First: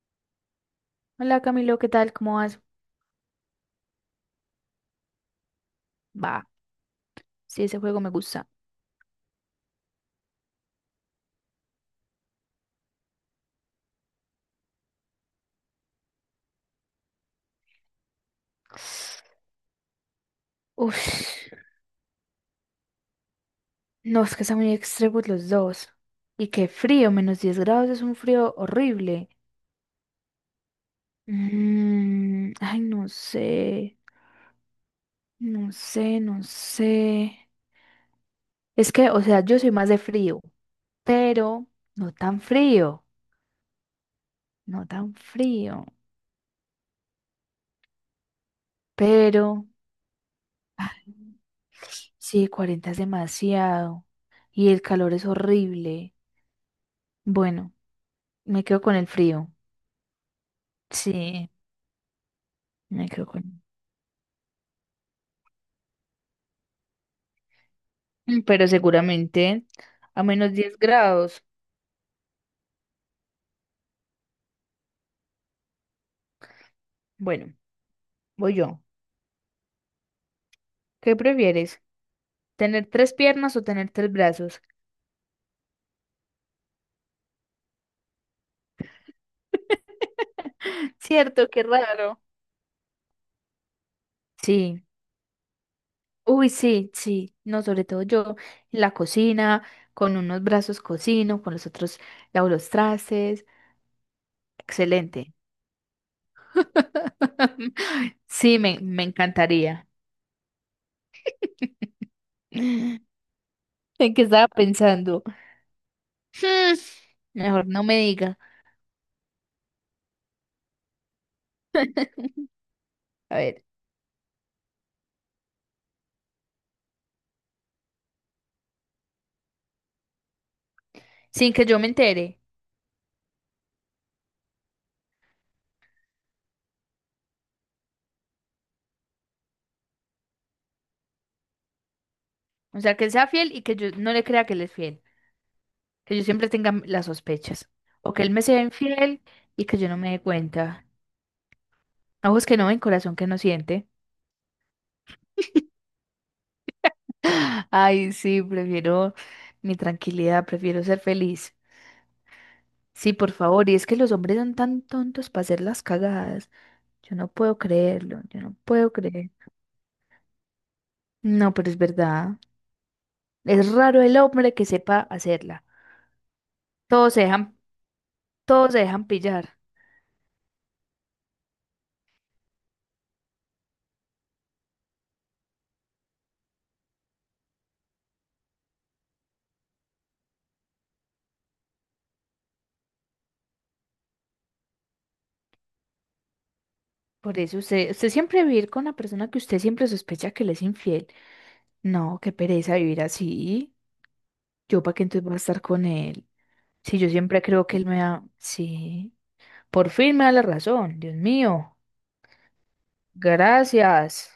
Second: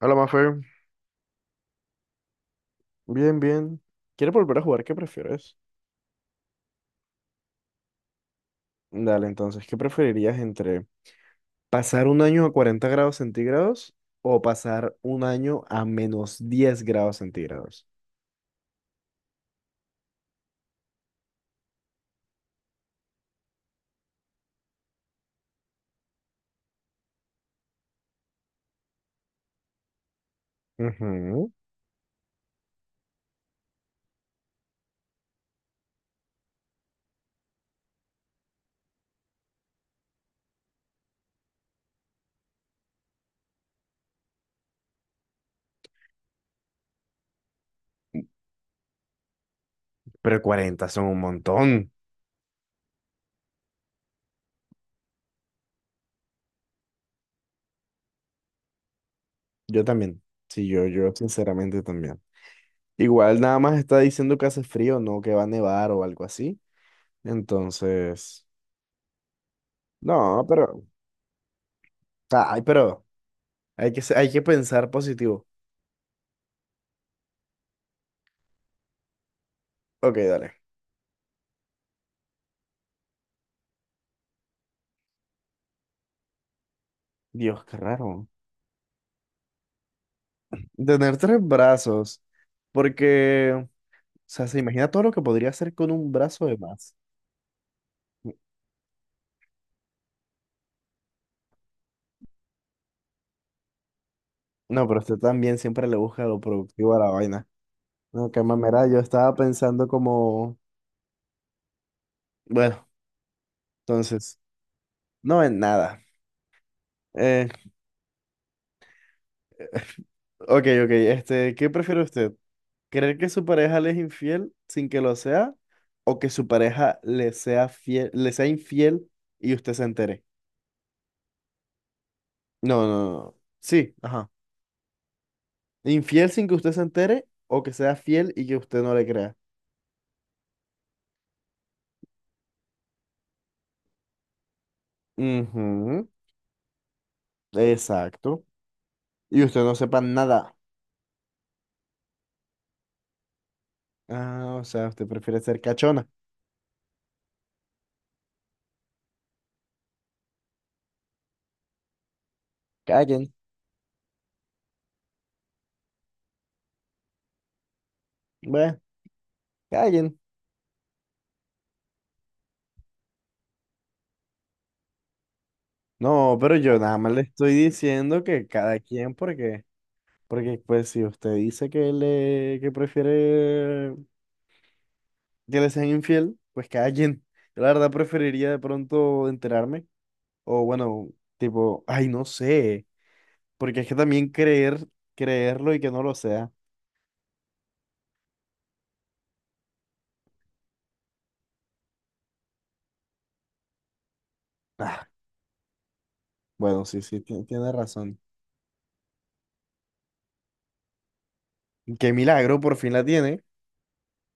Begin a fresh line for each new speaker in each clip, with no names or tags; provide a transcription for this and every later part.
Hola, Mafe.
Hola Camilo, ¿qué tal? ¿Cómo vas?
Bien, bien. ¿Quieres volver a jugar? ¿Qué prefieres?
Va, sí, ese juego me gusta.
Dale, entonces, ¿qué preferirías entre pasar un año a 40 grados centígrados o pasar un año a -10 grados centígrados?
Uf, no, es que están muy extremos los dos. Y qué frío, -10 grados es un frío horrible.
Ujú.
Ay, no sé, no sé, no sé. Es que, o sea, yo soy más de frío, pero no tan frío, no tan frío. Pero,
Pero 40
ah,
son un montón.
sí, 40 es demasiado. Y el calor es horrible. Bueno, me quedo con el frío.
Yo también. Sí, yo
Sí,
sinceramente también.
me quedo
Igual nada
con...
más está diciendo que hace frío, no que va a nevar o algo así. Entonces,
Pero seguramente a
no,
menos 10
pero,
grados.
ay, pero hay que pensar positivo.
Bueno, voy yo.
Ok, dale.
¿Qué prefieres? ¿Tener tres piernas o tener tres brazos?
Dios, qué raro. Tener tres
Cierto, qué raro.
brazos, porque, o sea, se
Sí.
imagina todo lo que podría hacer con un brazo
Uy,
de
sí,
más.
sí. No, sobre todo yo en la cocina, con unos brazos cocino, con los otros lavo los trastes.
No, pero usted
Excelente.
también siempre le busca lo productivo a la vaina. No, qué
Sí, me,
mamera, yo
me
estaba
encantaría.
pensando como, bueno,
¿En qué
entonces,
estaba pensando?
no en nada.
Hmm,
Eh,
Mejor no me diga.
ok, ok, este, ¿qué prefiere usted? ¿Creer que
A
su
ver.
pareja le es infiel sin que lo sea? ¿O que su pareja le sea fiel, le sea infiel y usted se entere?
Sin que yo me entere.
No, no, no. no. Sí, ajá. Infiel sin que usted se entere o que sea fiel y que usted no le crea.
O sea, que él sea fiel y que yo no le crea que él es fiel.
Ujú.
Que yo siempre tenga las sospechas. O que él me
Exacto.
sea infiel
Y usted
y
no
que yo no
sepa
me dé
nada.
cuenta. Ojos que no ven, corazón que no siente.
Ah, o sea, usted prefiere ser cachona.
Ay, sí, prefiero mi tranquilidad, prefiero ser feliz. Sí,
Callen.
por favor, y es que los hombres son tan tontos para hacer las cagadas. Yo no puedo creerlo, yo no
Bueno,
puedo creer.
callen.
No, pero es verdad. Es raro el hombre que sepa hacerla.
No, pero yo nada más
Todos se
le estoy
dejan,
diciendo que
todos
cada
se dejan
quien,
pillar.
porque, porque pues si usted dice que le, que prefiere que le sean infiel, pues callen. Yo la verdad preferiría de pronto enterarme. O bueno, tipo, ay, no sé. Porque es que también creer, creerlo y que no lo sea.
Por eso usted siempre vivir con la persona que usted siempre sospecha que le es infiel. No, qué pereza vivir así. Yo para qué
Ah,
entonces voy a estar con él.
bueno,
Si
sí,
yo
sí,
siempre creo
tiene
que él me
razón.
da. Sí. Por fin me da la razón. Dios mío.
Qué milagro, por fin la tiene.
Gracias.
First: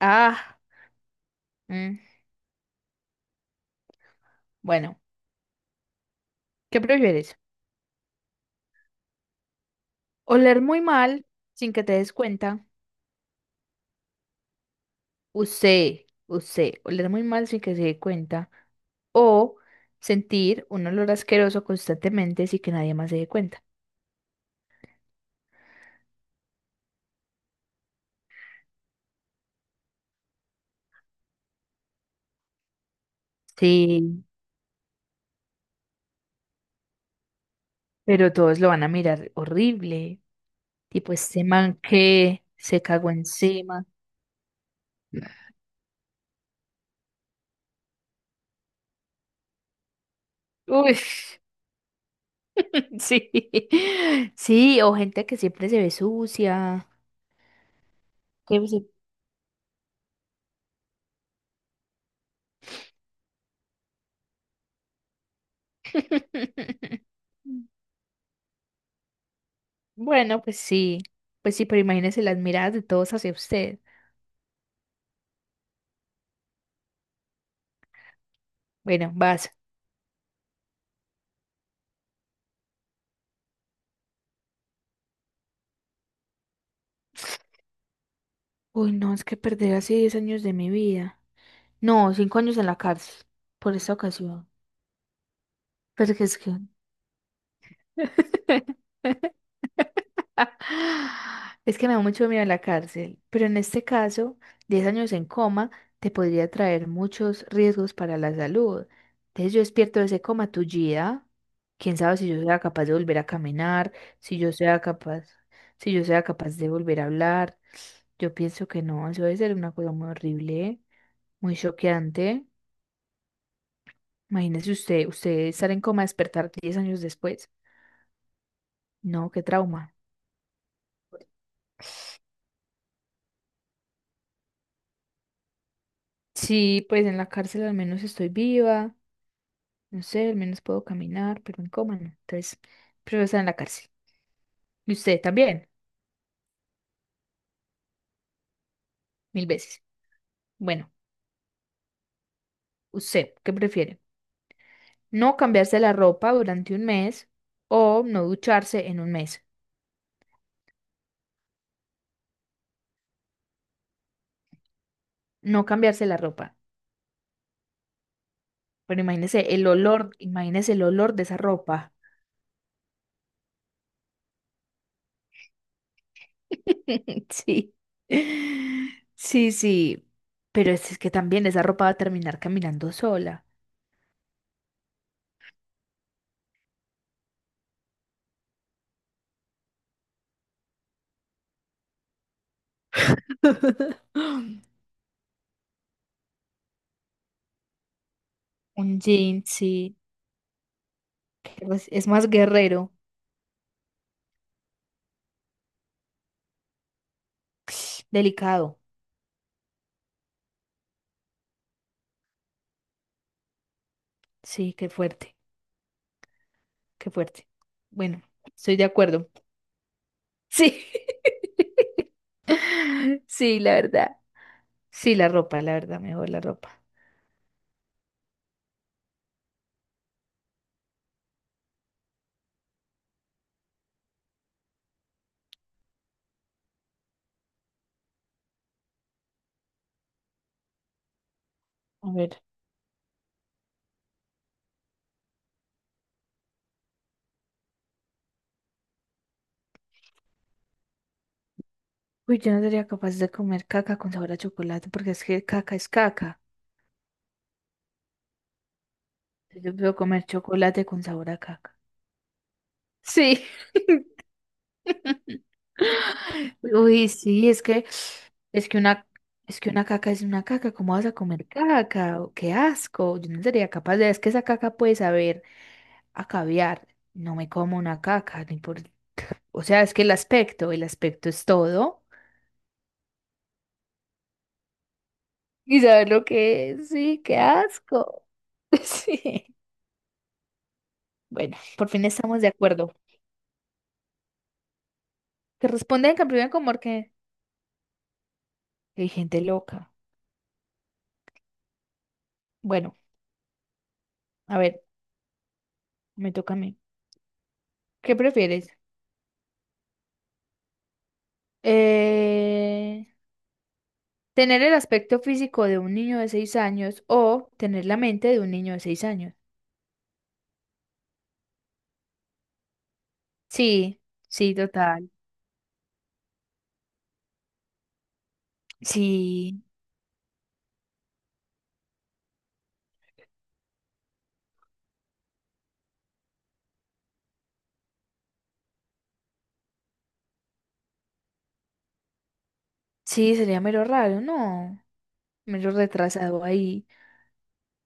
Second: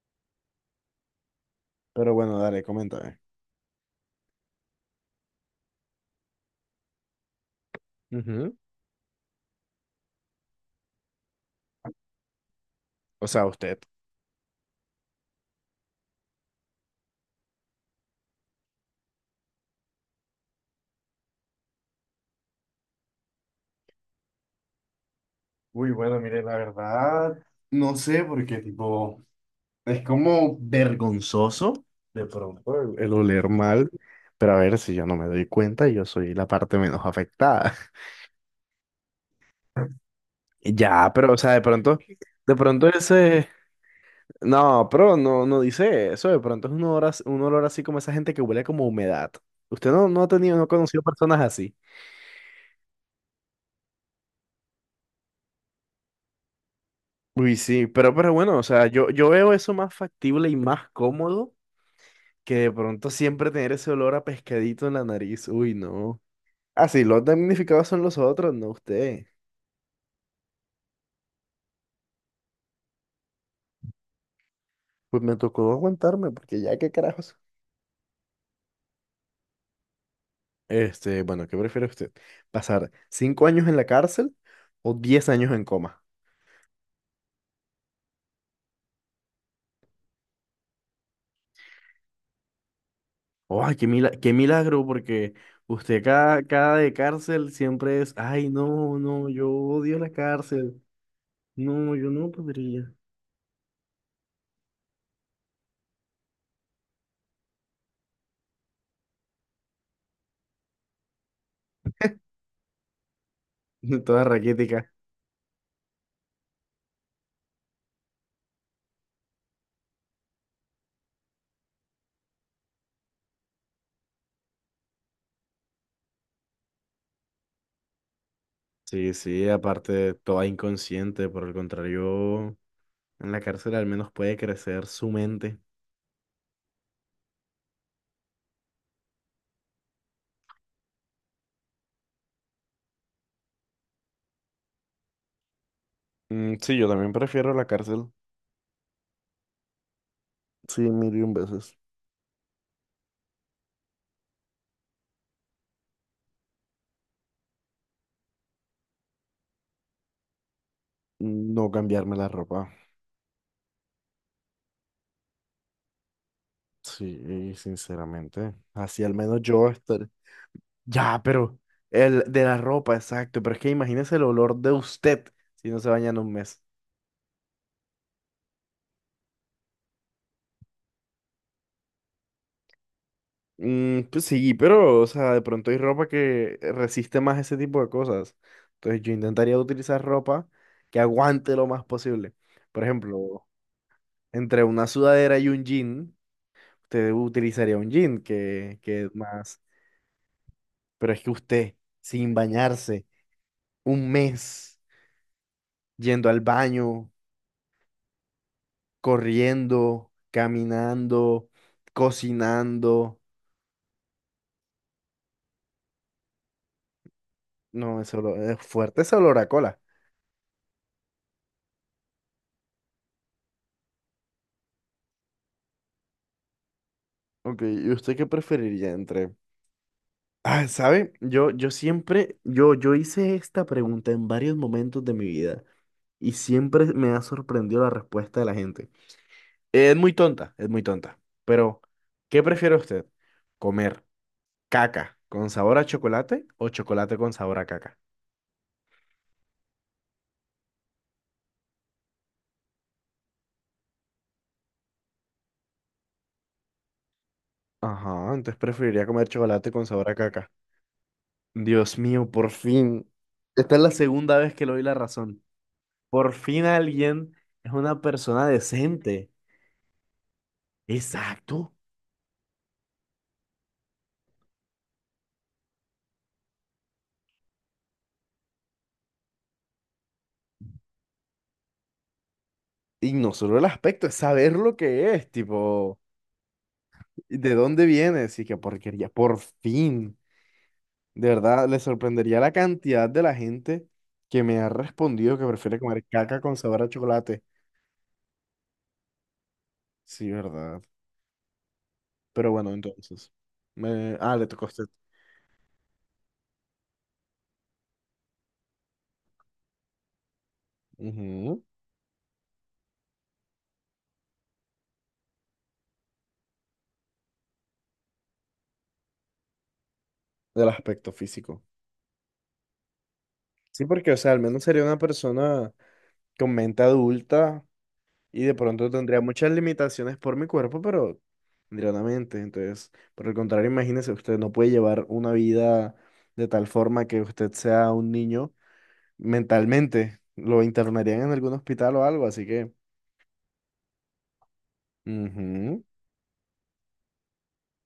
Ah. Mm.
Pero bueno, dale, coméntame.
Bueno, ¿qué prefieres?
Ujú.
Oler muy mal sin que te des cuenta.
O sea, usted.
Usted, oler muy mal sin que se dé cuenta. O sentir un olor asqueroso constantemente sin que nadie más se dé cuenta.
Uy, bueno, mire, la verdad, no sé, porque tipo, es como vergonzoso de pronto el oler mal,
Sí.
pero a ver si yo no me doy cuenta, yo soy la parte menos afectada.
Pero todos lo van a mirar horrible.
Ya,
Tipo,
pero o
este
sea, de
man
pronto,
que
de
se
pronto
cagó
ese,
encima.
No, pero no, no dice eso. De pronto es un olor, un olor así como esa gente que huele como a humedad. Usted no, no ha tenido, no ha
Uy,
conocido personas así.
sí. Sí, o gente que siempre se ve sucia.
Uy, sí, pero
que
bueno, o sea,
se-
yo veo eso más factible y más cómodo que de pronto siempre tener ese olor a pescadito en la nariz. Uy, no. Ah, sí, los damnificados son los otros, no usted.
Bueno, pues sí. Pues sí, pero imagínese las miradas de todos hacia usted.
Pues me tocó aguantarme, porque ya qué carajos.
Bueno, vas.
Este, bueno, ¿qué prefiere usted? ¿Pasar 5 años en la cárcel o 10 años en coma?
Uy, no, es que perder así 10 años de mi vida. No, 5 años en la cárcel por
Ay,
esta
qué
ocasión.
milagro, porque usted
Pero que es
cada,
que...
cada de cárcel siempre es, ay, no, no, yo odio la cárcel.
Es que me
No,
da
yo
mucho
no
miedo la
podría.
cárcel, pero en este caso, 10 años en coma te podría traer muchos riesgos para la salud. Entonces yo despierto de ese coma tullida, quién sabe si yo sea capaz de volver a caminar,
Toda
si yo sea
raquítica.
capaz, si yo sea capaz de volver a hablar. Yo pienso que no, eso debe ser una cosa muy horrible, muy choqueante. Imagínese usted estar en coma, despertar 10 años después.
Sí,
No, qué
sí,
trauma.
aparte, toda inconsciente, por el contrario, en la cárcel al menos puede crecer su mente.
Sí, pues en la cárcel al menos estoy viva. No sé, al menos puedo caminar, pero en coma no. Entonces, prefiero estar en la cárcel. Y usted también,
Mm, sí, yo también prefiero la cárcel.
mil veces.
Sí,
Bueno,
mil y un veces.
¿usted qué prefiere? ¿No cambiarse la ropa durante un mes o no ducharse en un mes?
No cambiarme la ropa.
No cambiarse la ropa.
Sí, sinceramente.
Pero
Así al menos yo estaré.
imagínese el olor
Ya,
de esa
pero
ropa.
el de la ropa, exacto. Pero es que imagínese el olor de usted si no se baña en un mes.
Sí. Sí, sí. Pero es que también esa ropa va a terminar caminando sola.
Mm, pues sí, pero, o sea, de pronto hay ropa que resiste más ese tipo de cosas. Entonces yo intentaría utilizar ropa que aguante lo más posible. Por ejemplo, entre una sudadera y un jean, usted utilizaría un jean
Un
que es
jean,
más.
sí.
Pero es que usted,
Pero es más
sin
guerrero.
bañarse, un mes yendo al baño,
Delicado.
corriendo, caminando, cocinando.
Sí, qué fuerte, qué fuerte.
No, ese
Bueno,
olor- es
estoy de
fuerte ese
acuerdo.
olor a cola.
Sí, sí, la verdad. Sí, la ropa, la verdad, mejor la ropa.
Ok, ¿y usted qué preferiría entre? Ah, ¿sabe? Yo hice esta pregunta en varios momentos de mi vida y siempre me ha sorprendido la respuesta de la gente. Es muy tonta, es muy tonta. Pero,
A ver.
¿qué prefiere usted? ¿Comer caca con sabor a chocolate o chocolate con sabor a caca?
Uy, yo no sería capaz de comer caca con sabor a chocolate porque es que caca es caca.
Ajá, entonces preferiría comer chocolate
Yo
con
puedo
sabor a
comer
caca.
chocolate con sabor a caca.
Dios mío, por fin.
Sí.
Esta es la segunda vez que le doy la razón. Por fin
Uy,
alguien
sí,
es una persona
es que una
decente.
es que una caca es una caca, ¿cómo vas a comer
Exacto.
caca? Oh, qué asco. Yo no sería capaz de, es que esa caca puede saber a caviar, no me como una caca, ni por... O sea, es que el aspecto es todo.
Y no solo el aspecto, es saber lo que es,
¿Y
tipo,
sabes lo que es? Sí, qué
de dónde
asco.
vienes y qué porquería. Por
Sí.
fin. De
Bueno,
verdad, le
por fin
sorprendería
estamos de
la
acuerdo.
cantidad de la gente que me ha respondido que
Que
prefiere comer
responden que
caca
primero
con
como
sabor a
que
chocolate.
que hay gente loca.
Sí, ¿verdad? Pero bueno,
Bueno,
entonces. Ah, le
a
tocó a
ver,
usted.
me toca a mí. ¿Qué prefieres?
Ujú.
Eh, ¿Tener el aspecto físico de un niño de 6 años o tener la mente de un niño de seis años?
Del aspecto físico. Sí,
Sí,
porque, o sea, al
sí,
menos sería una
total.
persona con mente adulta y de pronto tendría muchas
Sí,
limitaciones por mi cuerpo, pero tendría una mente. Entonces, por el contrario, imagínese, usted no puede llevar una vida de tal forma que usted sea un niño mentalmente. Lo internarían en algún hospital o algo, así que...
sí, sería mero raro, ¿no? Medio
ujú,
retrasado ahí.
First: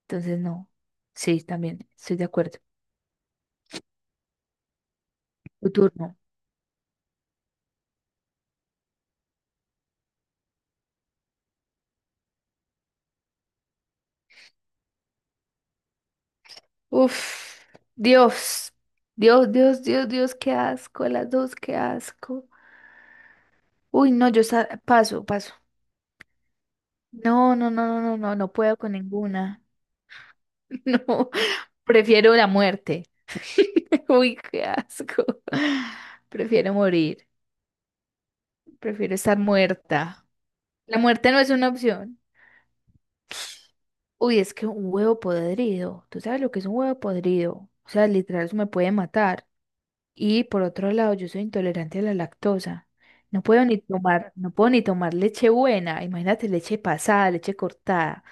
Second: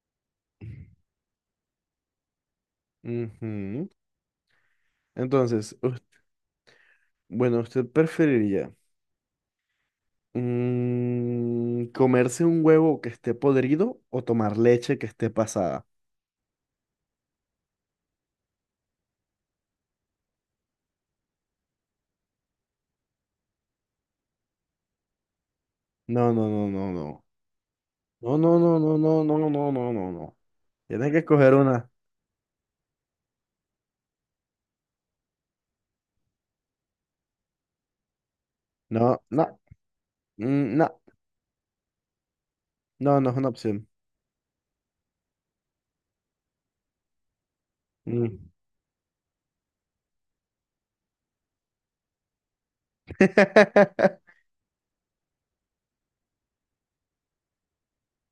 Entonces, no. Sí, también, estoy de acuerdo.
ujú.
Tu
Entonces,
turno.
bueno, ¿usted preferiría comerse un huevo que esté podrido o tomar leche que esté pasada?
Uf, Dios. Dios, Dios, Dios, Dios, qué asco. Las dos, qué asco. Uy, no, paso, paso.
No, no, no, no, no.
No, no, no, no, no, no,
No,
no
no,
puedo
no,
con
no, no, no,
ninguna.
no, no, no, no. no. Tienes que
No,
escoger una.
prefiero la muerte. Uy, qué asco. Prefiero morir.
No,
Prefiero estar
no,
muerta.
no,
La muerte no es una opción.
no, no es una opción.
Uy, es que un huevo podrido, ¿tú sabes lo que es un huevo podrido? O sea, literal,
Mm.
eso me puede matar. Y por otro lado, yo soy intolerante a la lactosa. No puedo ni tomar, no puedo ni tomar leche buena. Imagínate leche pasada, leche cortada.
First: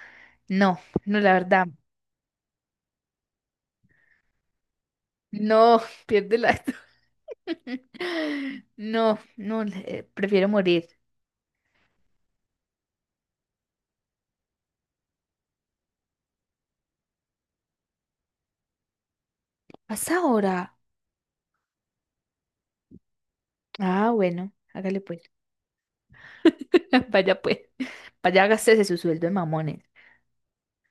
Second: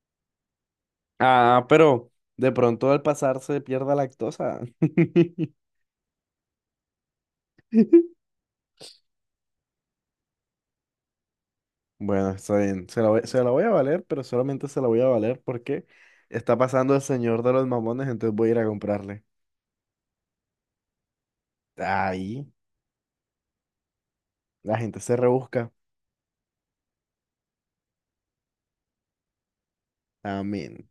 No, no, la
Ah,
verdad,
pero de pronto al pasar se pierda lactosa.
no, pierde la... No, no, prefiero morir.
Bueno, está bien. Se la voy a valer, pero solamente se la voy a valer porque está pasando el señor de los mamones, entonces voy a ir a comprarle.
¿Hasta ahora?
Ahí,
Ah, bueno,
la gente
hágale
se
pues.
rebusca.
Vaya pues, vaya, gástese su sueldo de mamones.
Amén.